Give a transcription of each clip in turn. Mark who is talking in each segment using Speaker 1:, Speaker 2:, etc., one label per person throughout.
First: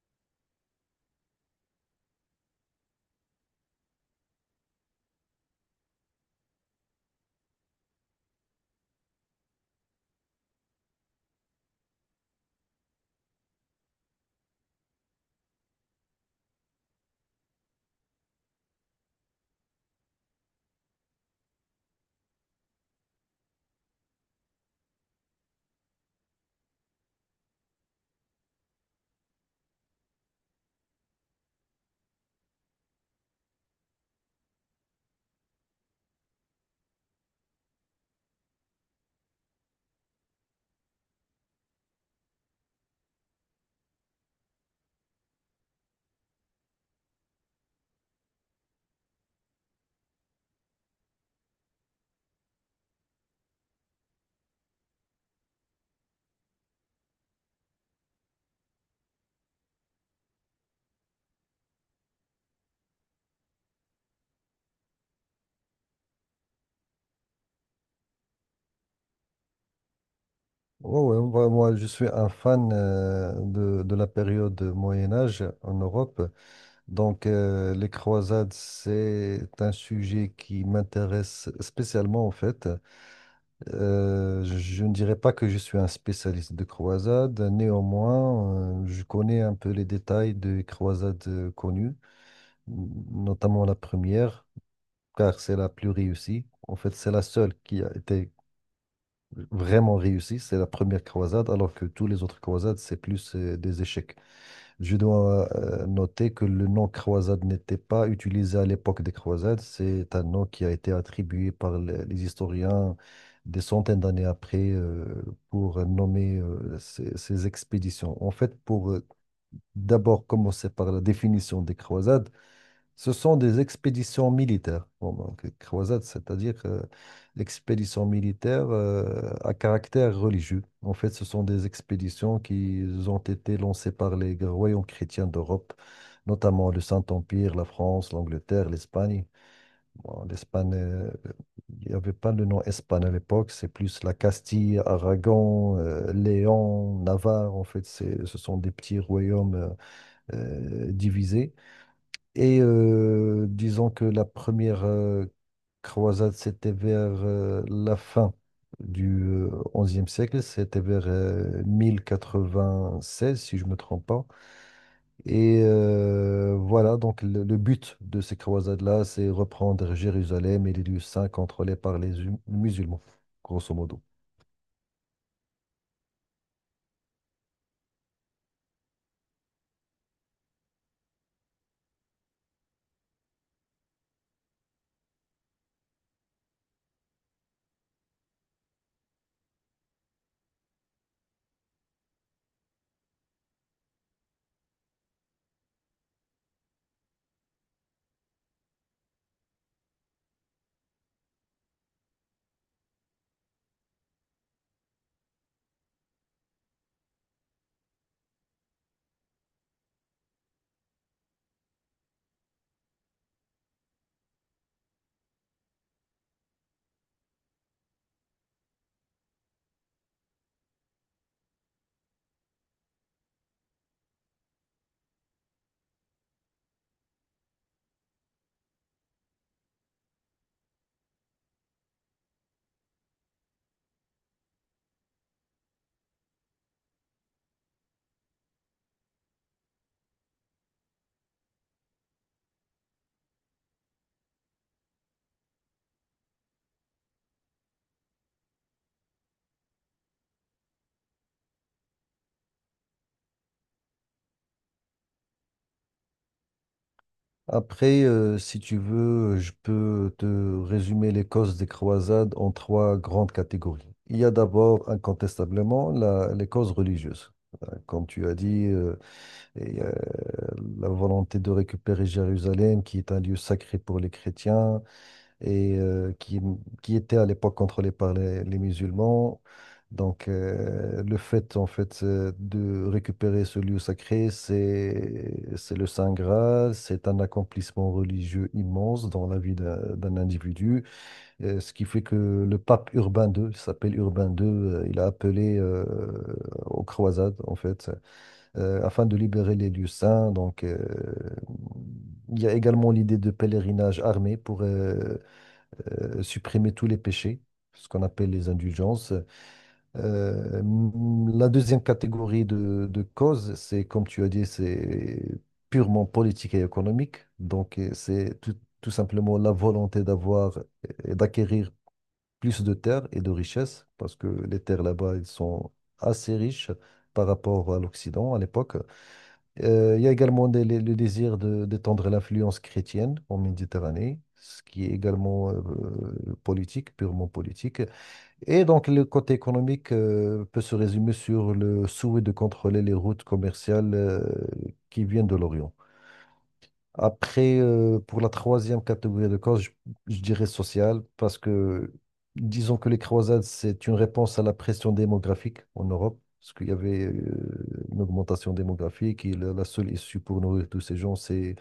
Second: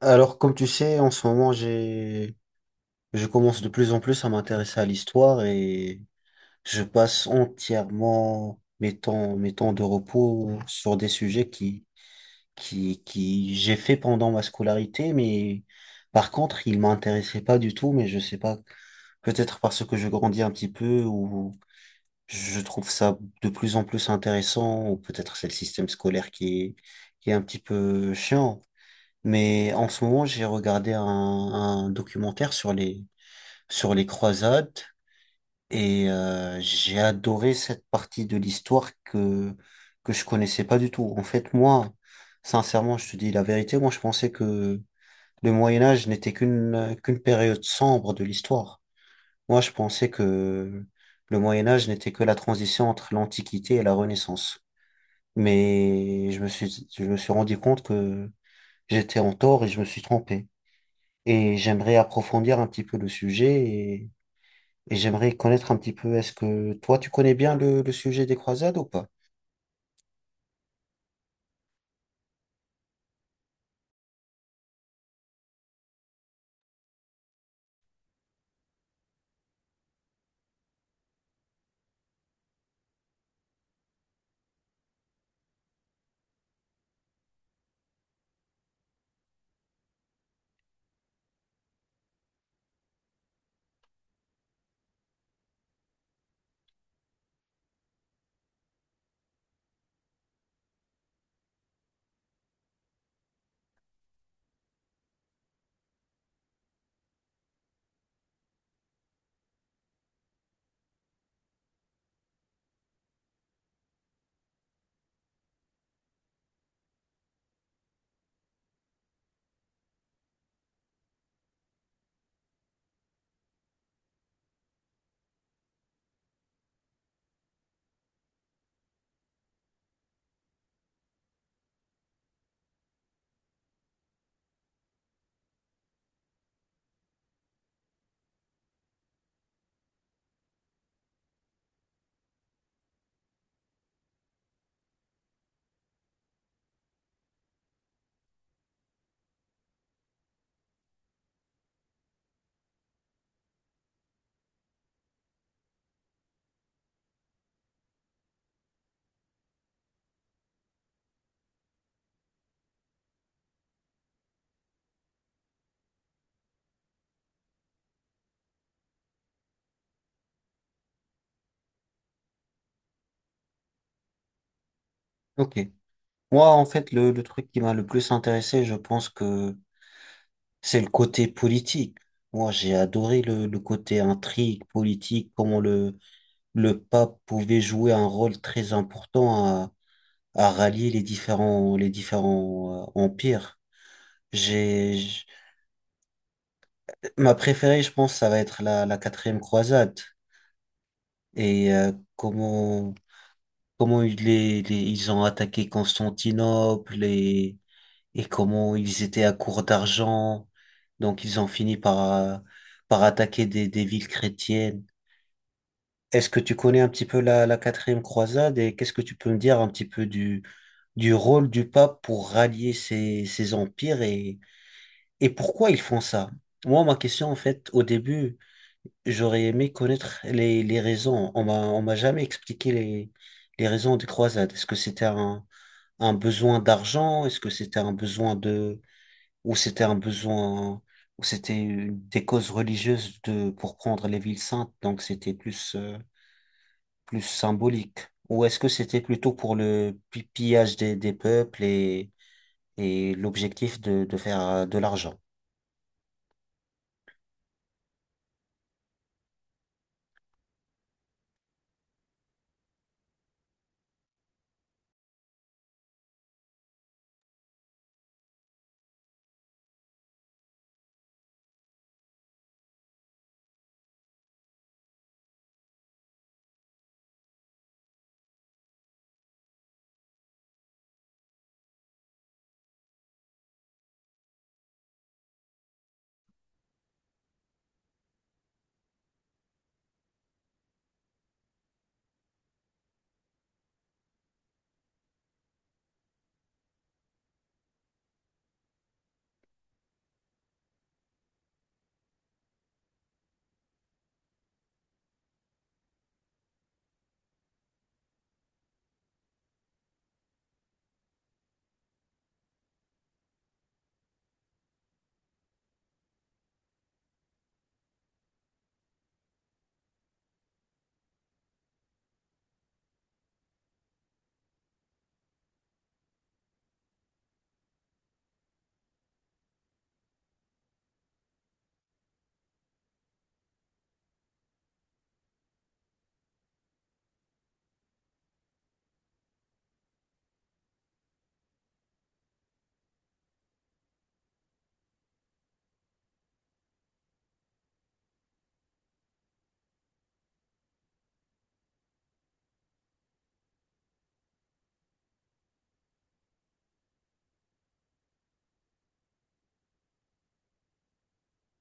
Speaker 1: Alors, comme tu sais, en ce moment, je commence de plus en plus à m'intéresser à l'histoire et je passe entièrement mes temps de repos sur des sujets qui j'ai fait pendant ma scolarité, mais par contre, ils m'intéressaient pas du tout, mais je sais pas, peut-être parce que je grandis un petit peu ou je trouve ça de plus en plus intéressant, ou peut-être c'est le système scolaire qui est un petit peu chiant. Mais en ce moment, j'ai regardé un documentaire sur les croisades et j'ai adoré cette partie de l'histoire que je connaissais pas du tout. En fait, moi, sincèrement, je te dis la vérité, moi, je pensais que le Moyen Âge n'était qu'une période sombre de l'histoire. Moi, je pensais que le Moyen Âge n'était que la transition entre l'Antiquité et la Renaissance. Mais je me suis rendu compte que j'étais en tort et je me suis trompé. Et j'aimerais approfondir un petit peu le sujet et j'aimerais connaître un petit peu, est-ce que toi, tu connais bien le sujet des croisades ou pas?
Speaker 2: Oh, ouais, moi, je suis un fan de la période Moyen Âge en Europe. Donc, les croisades, c'est un sujet qui m'intéresse spécialement, en fait. Je ne dirais pas que je suis un spécialiste de croisades. Néanmoins, je connais un peu les détails des croisades connues, notamment la première, car c'est la plus réussie. En fait, c'est la seule qui a été vraiment réussi, c'est la première croisade, alors que tous les autres croisades, c'est plus des échecs. Je dois noter que le nom croisade n'était pas utilisé à l'époque des croisades, c'est un nom qui a été attribué par les historiens des centaines d'années après pour nommer ces expéditions. En fait, pour d'abord commencer par la définition des croisades, ce sont des expéditions militaires. Bon, donc, croisades, c'est-à-dire expéditions militaires à caractère religieux. En fait, ce sont des expéditions qui ont été lancées par les royaumes chrétiens d'Europe, notamment le Saint-Empire, la France, l'Angleterre, l'Espagne. Bon, l'Espagne, il n'y avait pas le nom Espagne à l'époque, c'est plus la Castille, Aragon, Léon, Navarre. En fait, ce sont des petits royaumes divisés et disons que la première croisade, c'était vers la fin du 11e siècle, c'était vers 1096, si je ne me trompe pas. Et voilà, donc le but de ces croisades-là, c'est reprendre Jérusalem et les lieux saints contrôlés par les musulmans, grosso modo.
Speaker 1: Ok. Moi, en fait, le truc qui m'a le plus intéressé, je pense que c'est le côté politique. Moi, j'ai adoré le côté intrigue politique, comment le pape pouvait jouer un rôle très important à rallier les différents empires. J'ai, j'- Ma préférée, je pense, ça va être la quatrième croisade. Et comment ils ont attaqué Constantinople et comment ils étaient à court d'argent. Donc ils ont fini par attaquer des villes chrétiennes. Est-ce que tu connais un petit peu la quatrième croisade et qu'est-ce que tu peux me dire un petit peu du rôle du pape pour rallier ces empires et pourquoi ils font ça? Moi, ma question, en fait, au début, j'aurais aimé connaître les raisons. On m'a jamais expliqué les raisons des croisades. Est-ce que c'était un besoin d'argent? Est-ce que c'était un besoin de, ou c'était un besoin, ou c'était des causes religieuses de, pour prendre les villes saintes, donc c'était plus symbolique. Ou est-ce que c'était plutôt pour le pillage des peuples et l'objectif de faire de l'argent.
Speaker 2: Après, si tu veux, je peux te résumer les causes des croisades en trois grandes catégories. Il y a d'abord, incontestablement, les causes religieuses. Comme tu as dit, et la volonté de récupérer Jérusalem, qui est un lieu sacré pour les chrétiens, et qui était à l'époque contrôlé par les musulmans. Donc, le fait, en fait, de récupérer ce lieu sacré, c'est le Saint Graal, c'est un accomplissement religieux immense dans la vie d'un individu. Ce qui fait que le pape Urbain II, il s'appelle Urbain II, il a appelé aux croisades, en fait, afin de libérer les lieux saints. Donc, il y a également l'idée de pèlerinage armé pour, supprimer tous les péchés, ce qu'on appelle les indulgences. Euh, la deuxième catégorie de causes, c'est, comme tu as dit, c'est purement politique et économique. Donc, c'est tout simplement la volonté d'avoir et d'acquérir plus de terres et de richesses, parce que les terres là-bas, elles sont assez riches par rapport à l'Occident à l'époque. Il y a également le d'étendre l'influence chrétienne en Méditerranée, ce qui est également politique, purement politique. Et donc le côté économique peut se résumer sur le souhait de contrôler les routes commerciales qui viennent de l'Orient. Après, pour la troisième catégorie de causes, je dirais sociale, parce que disons que les croisades, c'est une réponse à la pression démographique en Europe, parce qu'il y avait une augmentation démographique et la seule issue pour nourrir tous ces gens, c'est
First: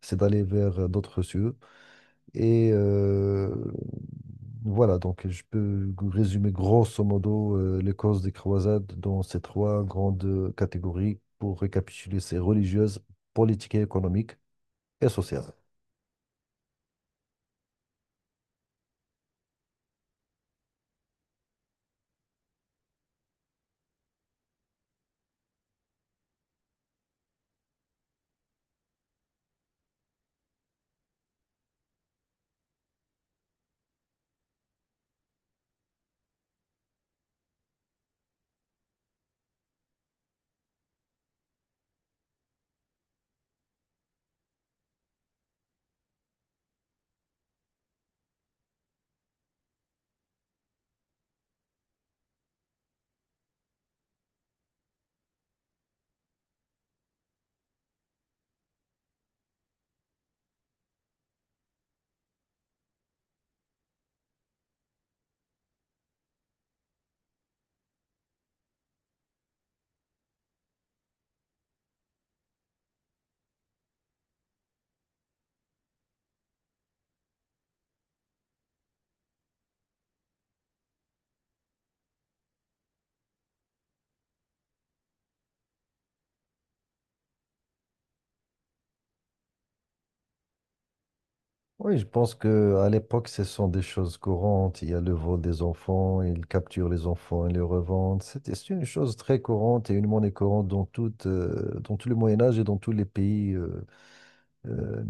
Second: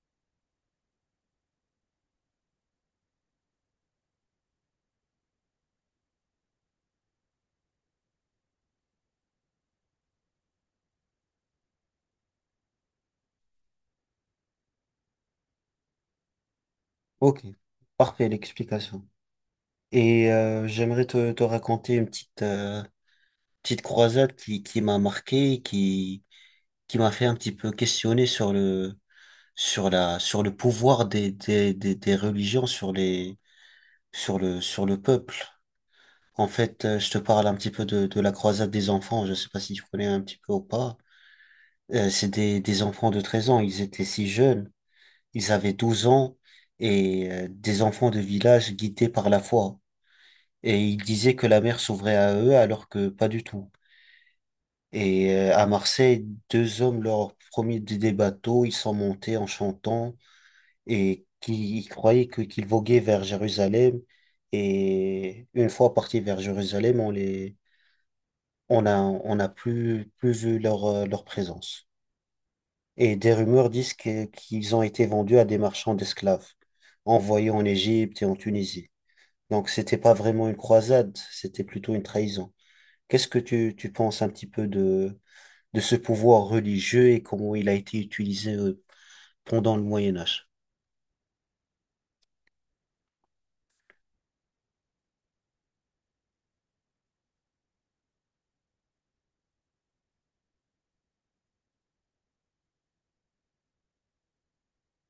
Speaker 2: c'est d'aller vers d'autres cieux. Et voilà, donc je peux résumer grosso modo les causes des croisades dans ces trois grandes catégories pour récapituler, c'est religieuse, politique et économique et sociale.
Speaker 1: Ok, parfait l'explication. Et j'aimerais te raconter une petite croisade qui m'a marqué, qui m'a fait un petit peu questionner sur le pouvoir des religions sur le peuple. En fait, je te parle un petit peu de la croisade des enfants. Je sais pas si tu connais un petit peu ou pas. C'est des enfants de 13 ans. Ils étaient si jeunes. Ils avaient 12 ans et des enfants de village guidés par la foi. Et ils disaient que la mer s'ouvrait à eux alors que pas du tout. Et à Marseille, deux hommes leur ont promis des bateaux. Ils sont montés en chantant et qui ils croyaient qu'ils voguaient vers Jérusalem. Et une fois partis vers Jérusalem, on les on a, on n'a plus vu leur présence. Et des rumeurs disent qu'ils ont été vendus à des marchands d'esclaves, envoyés en Égypte et en Tunisie. Donc, c'était pas vraiment une croisade, c'était plutôt une trahison. Qu'est-ce que tu penses un petit peu de ce pouvoir religieux et comment il a été utilisé pendant le Moyen Âge?
Speaker 2: Oui, je pense que à l'époque, ce sont des choses courantes. Il y a le vol des enfants, ils capturent les enfants et les revendent. C'est une chose très courante et une monnaie courante dans toute, dans tout le Moyen Âge et dans tous les pays. Euh,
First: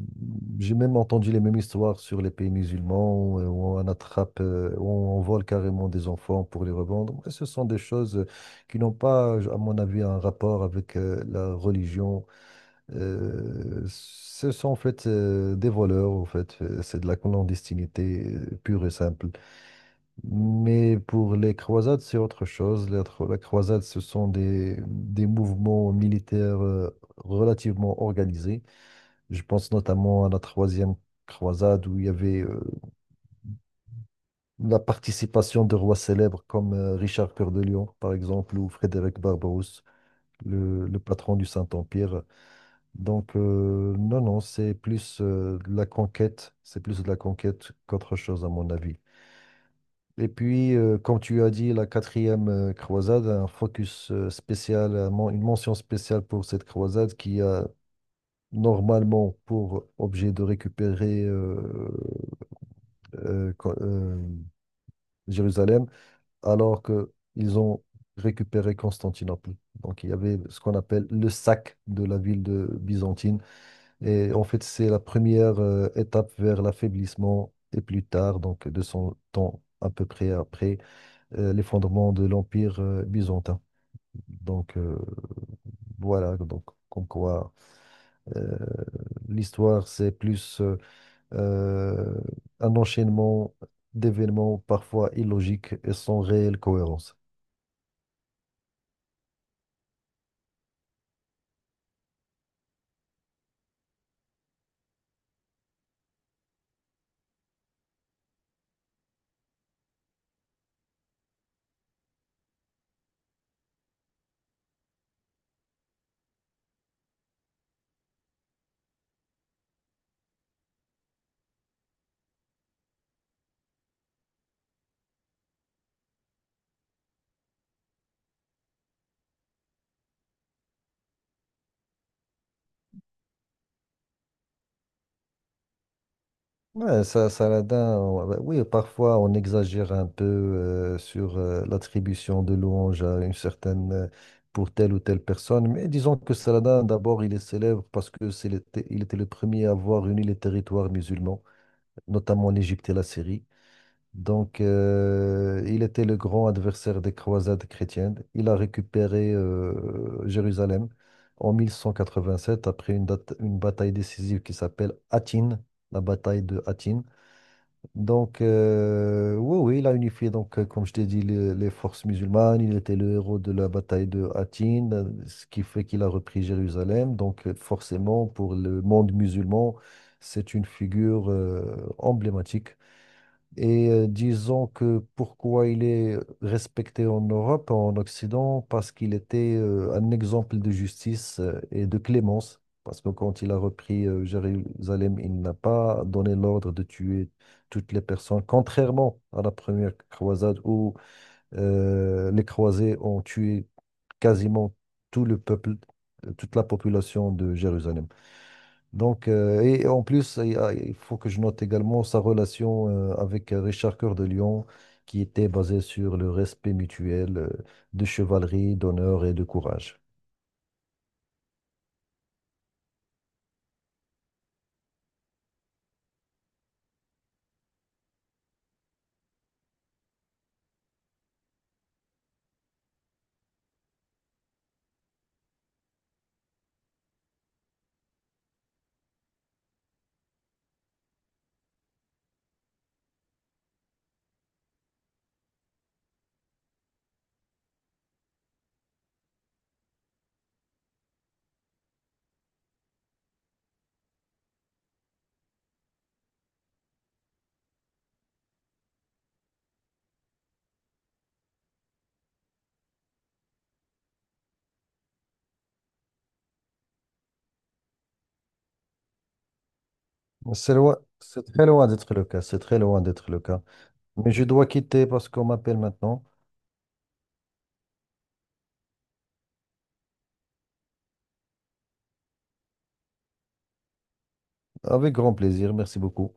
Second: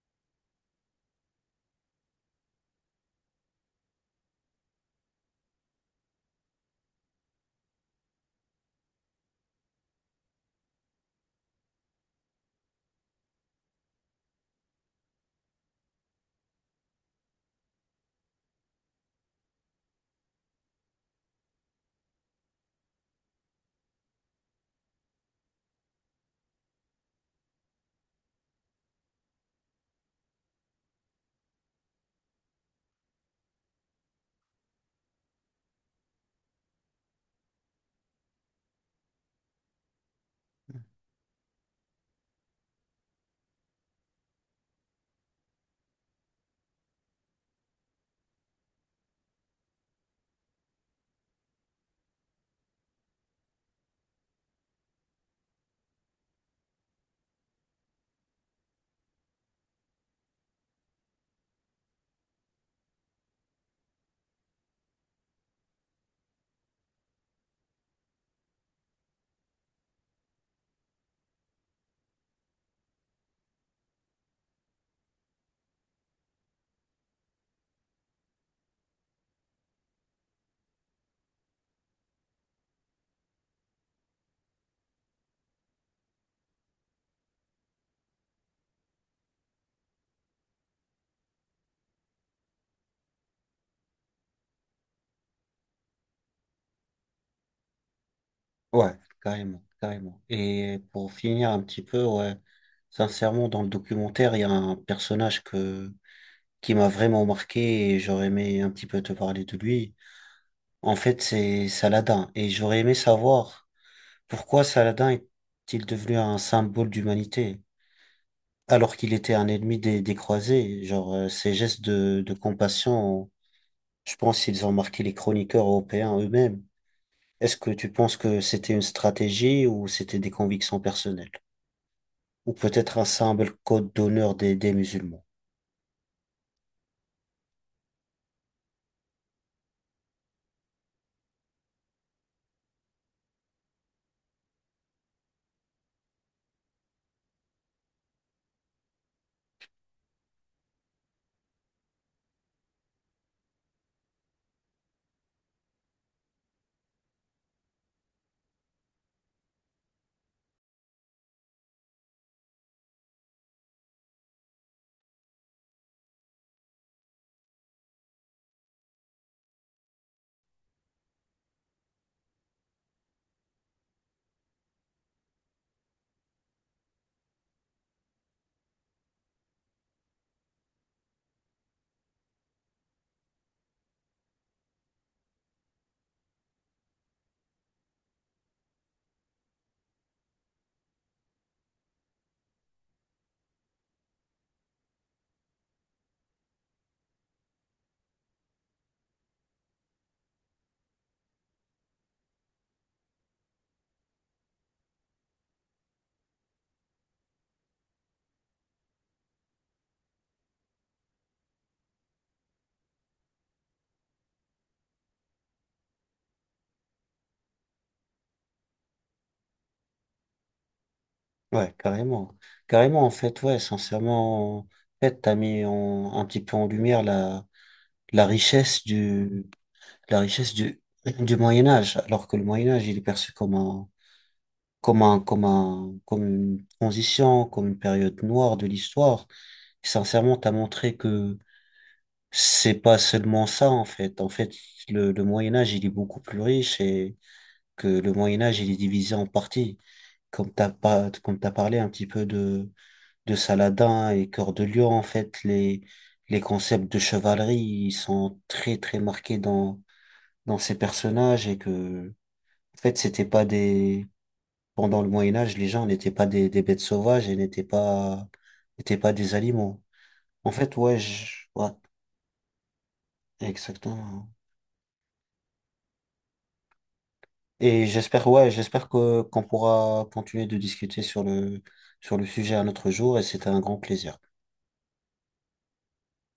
Speaker 2: j'ai même entendu les mêmes histoires sur les pays musulmans où, où on attrape, où on vole carrément des enfants pour les revendre. Mais ce sont des choses qui n'ont pas, à mon avis, un rapport avec la religion ce sont en fait des voleurs, en fait. C'est de la clandestinité pure et simple. Mais pour les croisades, c'est autre chose. La croisade, ce sont des mouvements militaires relativement organisés. Je pense notamment à la troisième croisade où il y avait la participation de rois célèbres comme Richard Cœur de Lion, par exemple, ou Frédéric Barbarousse, le patron du Saint-Empire. Donc, non, c'est plus de la conquête, c'est plus de la conquête qu'autre chose, à mon avis. Et puis, comme tu as dit, la quatrième croisade, un focus spécial, une mention spéciale pour cette croisade qui a normalement pour objet de récupérer euh, Co- euh, Jérusalem, alors que ils ont récupéré Constantinople. Donc, il y avait ce qu'on appelle le sac de la ville de byzantine. Et en fait, c'est la première étape vers l'affaiblissement et plus tard, donc 200 ans à peu près après l'effondrement de l'Empire byzantin. Donc voilà, donc comme quoi euh, l'histoire, c'est plus euh, un enchaînement d'événements parfois illogiques et sans réelle cohérence.
Speaker 1: Ouais, carrément. Et pour finir un petit peu, ouais, sincèrement, dans le documentaire, il y a un personnage que qui m'a vraiment marqué et j'aurais aimé un petit peu te parler de lui. En fait, c'est Saladin et j'aurais aimé savoir pourquoi Saladin est-il devenu un symbole d'humanité alors qu'il était un ennemi des croisés. Genre, ses gestes de compassion, je pense qu'ils ont marqué les chroniqueurs européens eux-mêmes. Est-ce que tu penses que c'était une stratégie ou c'était des convictions personnelles? Ou peut-être un simple code d'honneur des musulmans?
Speaker 2: Ouais, ça, Saladin, bah oui, parfois on exagère un peu sur l'attribution de louanges à une certaine, pour telle ou telle personne, mais disons que Saladin, d'abord, il est célèbre parce que il était le premier à avoir réuni les territoires musulmans, notamment l'Égypte et la Syrie. Donc, il était le grand adversaire des croisades chrétiennes. Il a récupéré Jérusalem en 1187 après une bataille décisive qui s'appelle Hattin, la bataille de Hattin. Donc, oui, oui, il a unifié, donc, comme je t'ai dit, les forces musulmanes. Il était le héros de la bataille de Hattin, ce qui fait qu'il a repris Jérusalem. Donc, forcément, pour le monde musulman, c'est une figure, emblématique. Et disons que pourquoi il est respecté en Europe, en Occident, parce qu'il était un exemple de justice et de clémence. Parce que quand il a repris Jérusalem, il n'a pas donné l'ordre de tuer toutes les personnes, contrairement à la première croisade où les croisés ont tué quasiment tout le peuple, toute la population de Jérusalem. Donc, et en plus, il faut que je note également sa relation avec Richard Cœur de Lion, qui était basée sur le respect mutuel de chevalerie, d'honneur et de courage.
Speaker 1: Ouais, carrément. Carrément, en fait, ouais, sincèrement, en fait, t'as mis un petit peu en lumière la richesse du, la richesse du Moyen Âge, alors que le Moyen Âge, il est perçu comme une transition, comme une période noire de l'histoire. Et sincèrement, t'as montré que c'est pas seulement ça, en fait. En fait, le Moyen Âge, il est beaucoup plus riche et que le Moyen Âge, il est divisé en parties. Comme t'as pas, comme t'as parlé un petit peu de Saladin et Cœur de Lion, en fait, les concepts de chevalerie, ils sont très, très marqués dans ces personnages et que, en fait, c'était pas des, pendant le Moyen-Âge, les gens n'étaient pas des bêtes sauvages et n'étaient pas des animaux. En
Speaker 2: C'est
Speaker 1: fait,
Speaker 2: loin, c'est très
Speaker 1: ouais,
Speaker 2: loin d'être le cas, c'est très loin d'être le cas.
Speaker 1: exactement.
Speaker 2: Mais je dois quitter parce qu'on m'appelle maintenant.
Speaker 1: Et j'espère, ouais, qu'on pourra continuer de discuter sur le sujet un autre jour et c'était un grand plaisir.
Speaker 2: Avec grand plaisir, merci beaucoup.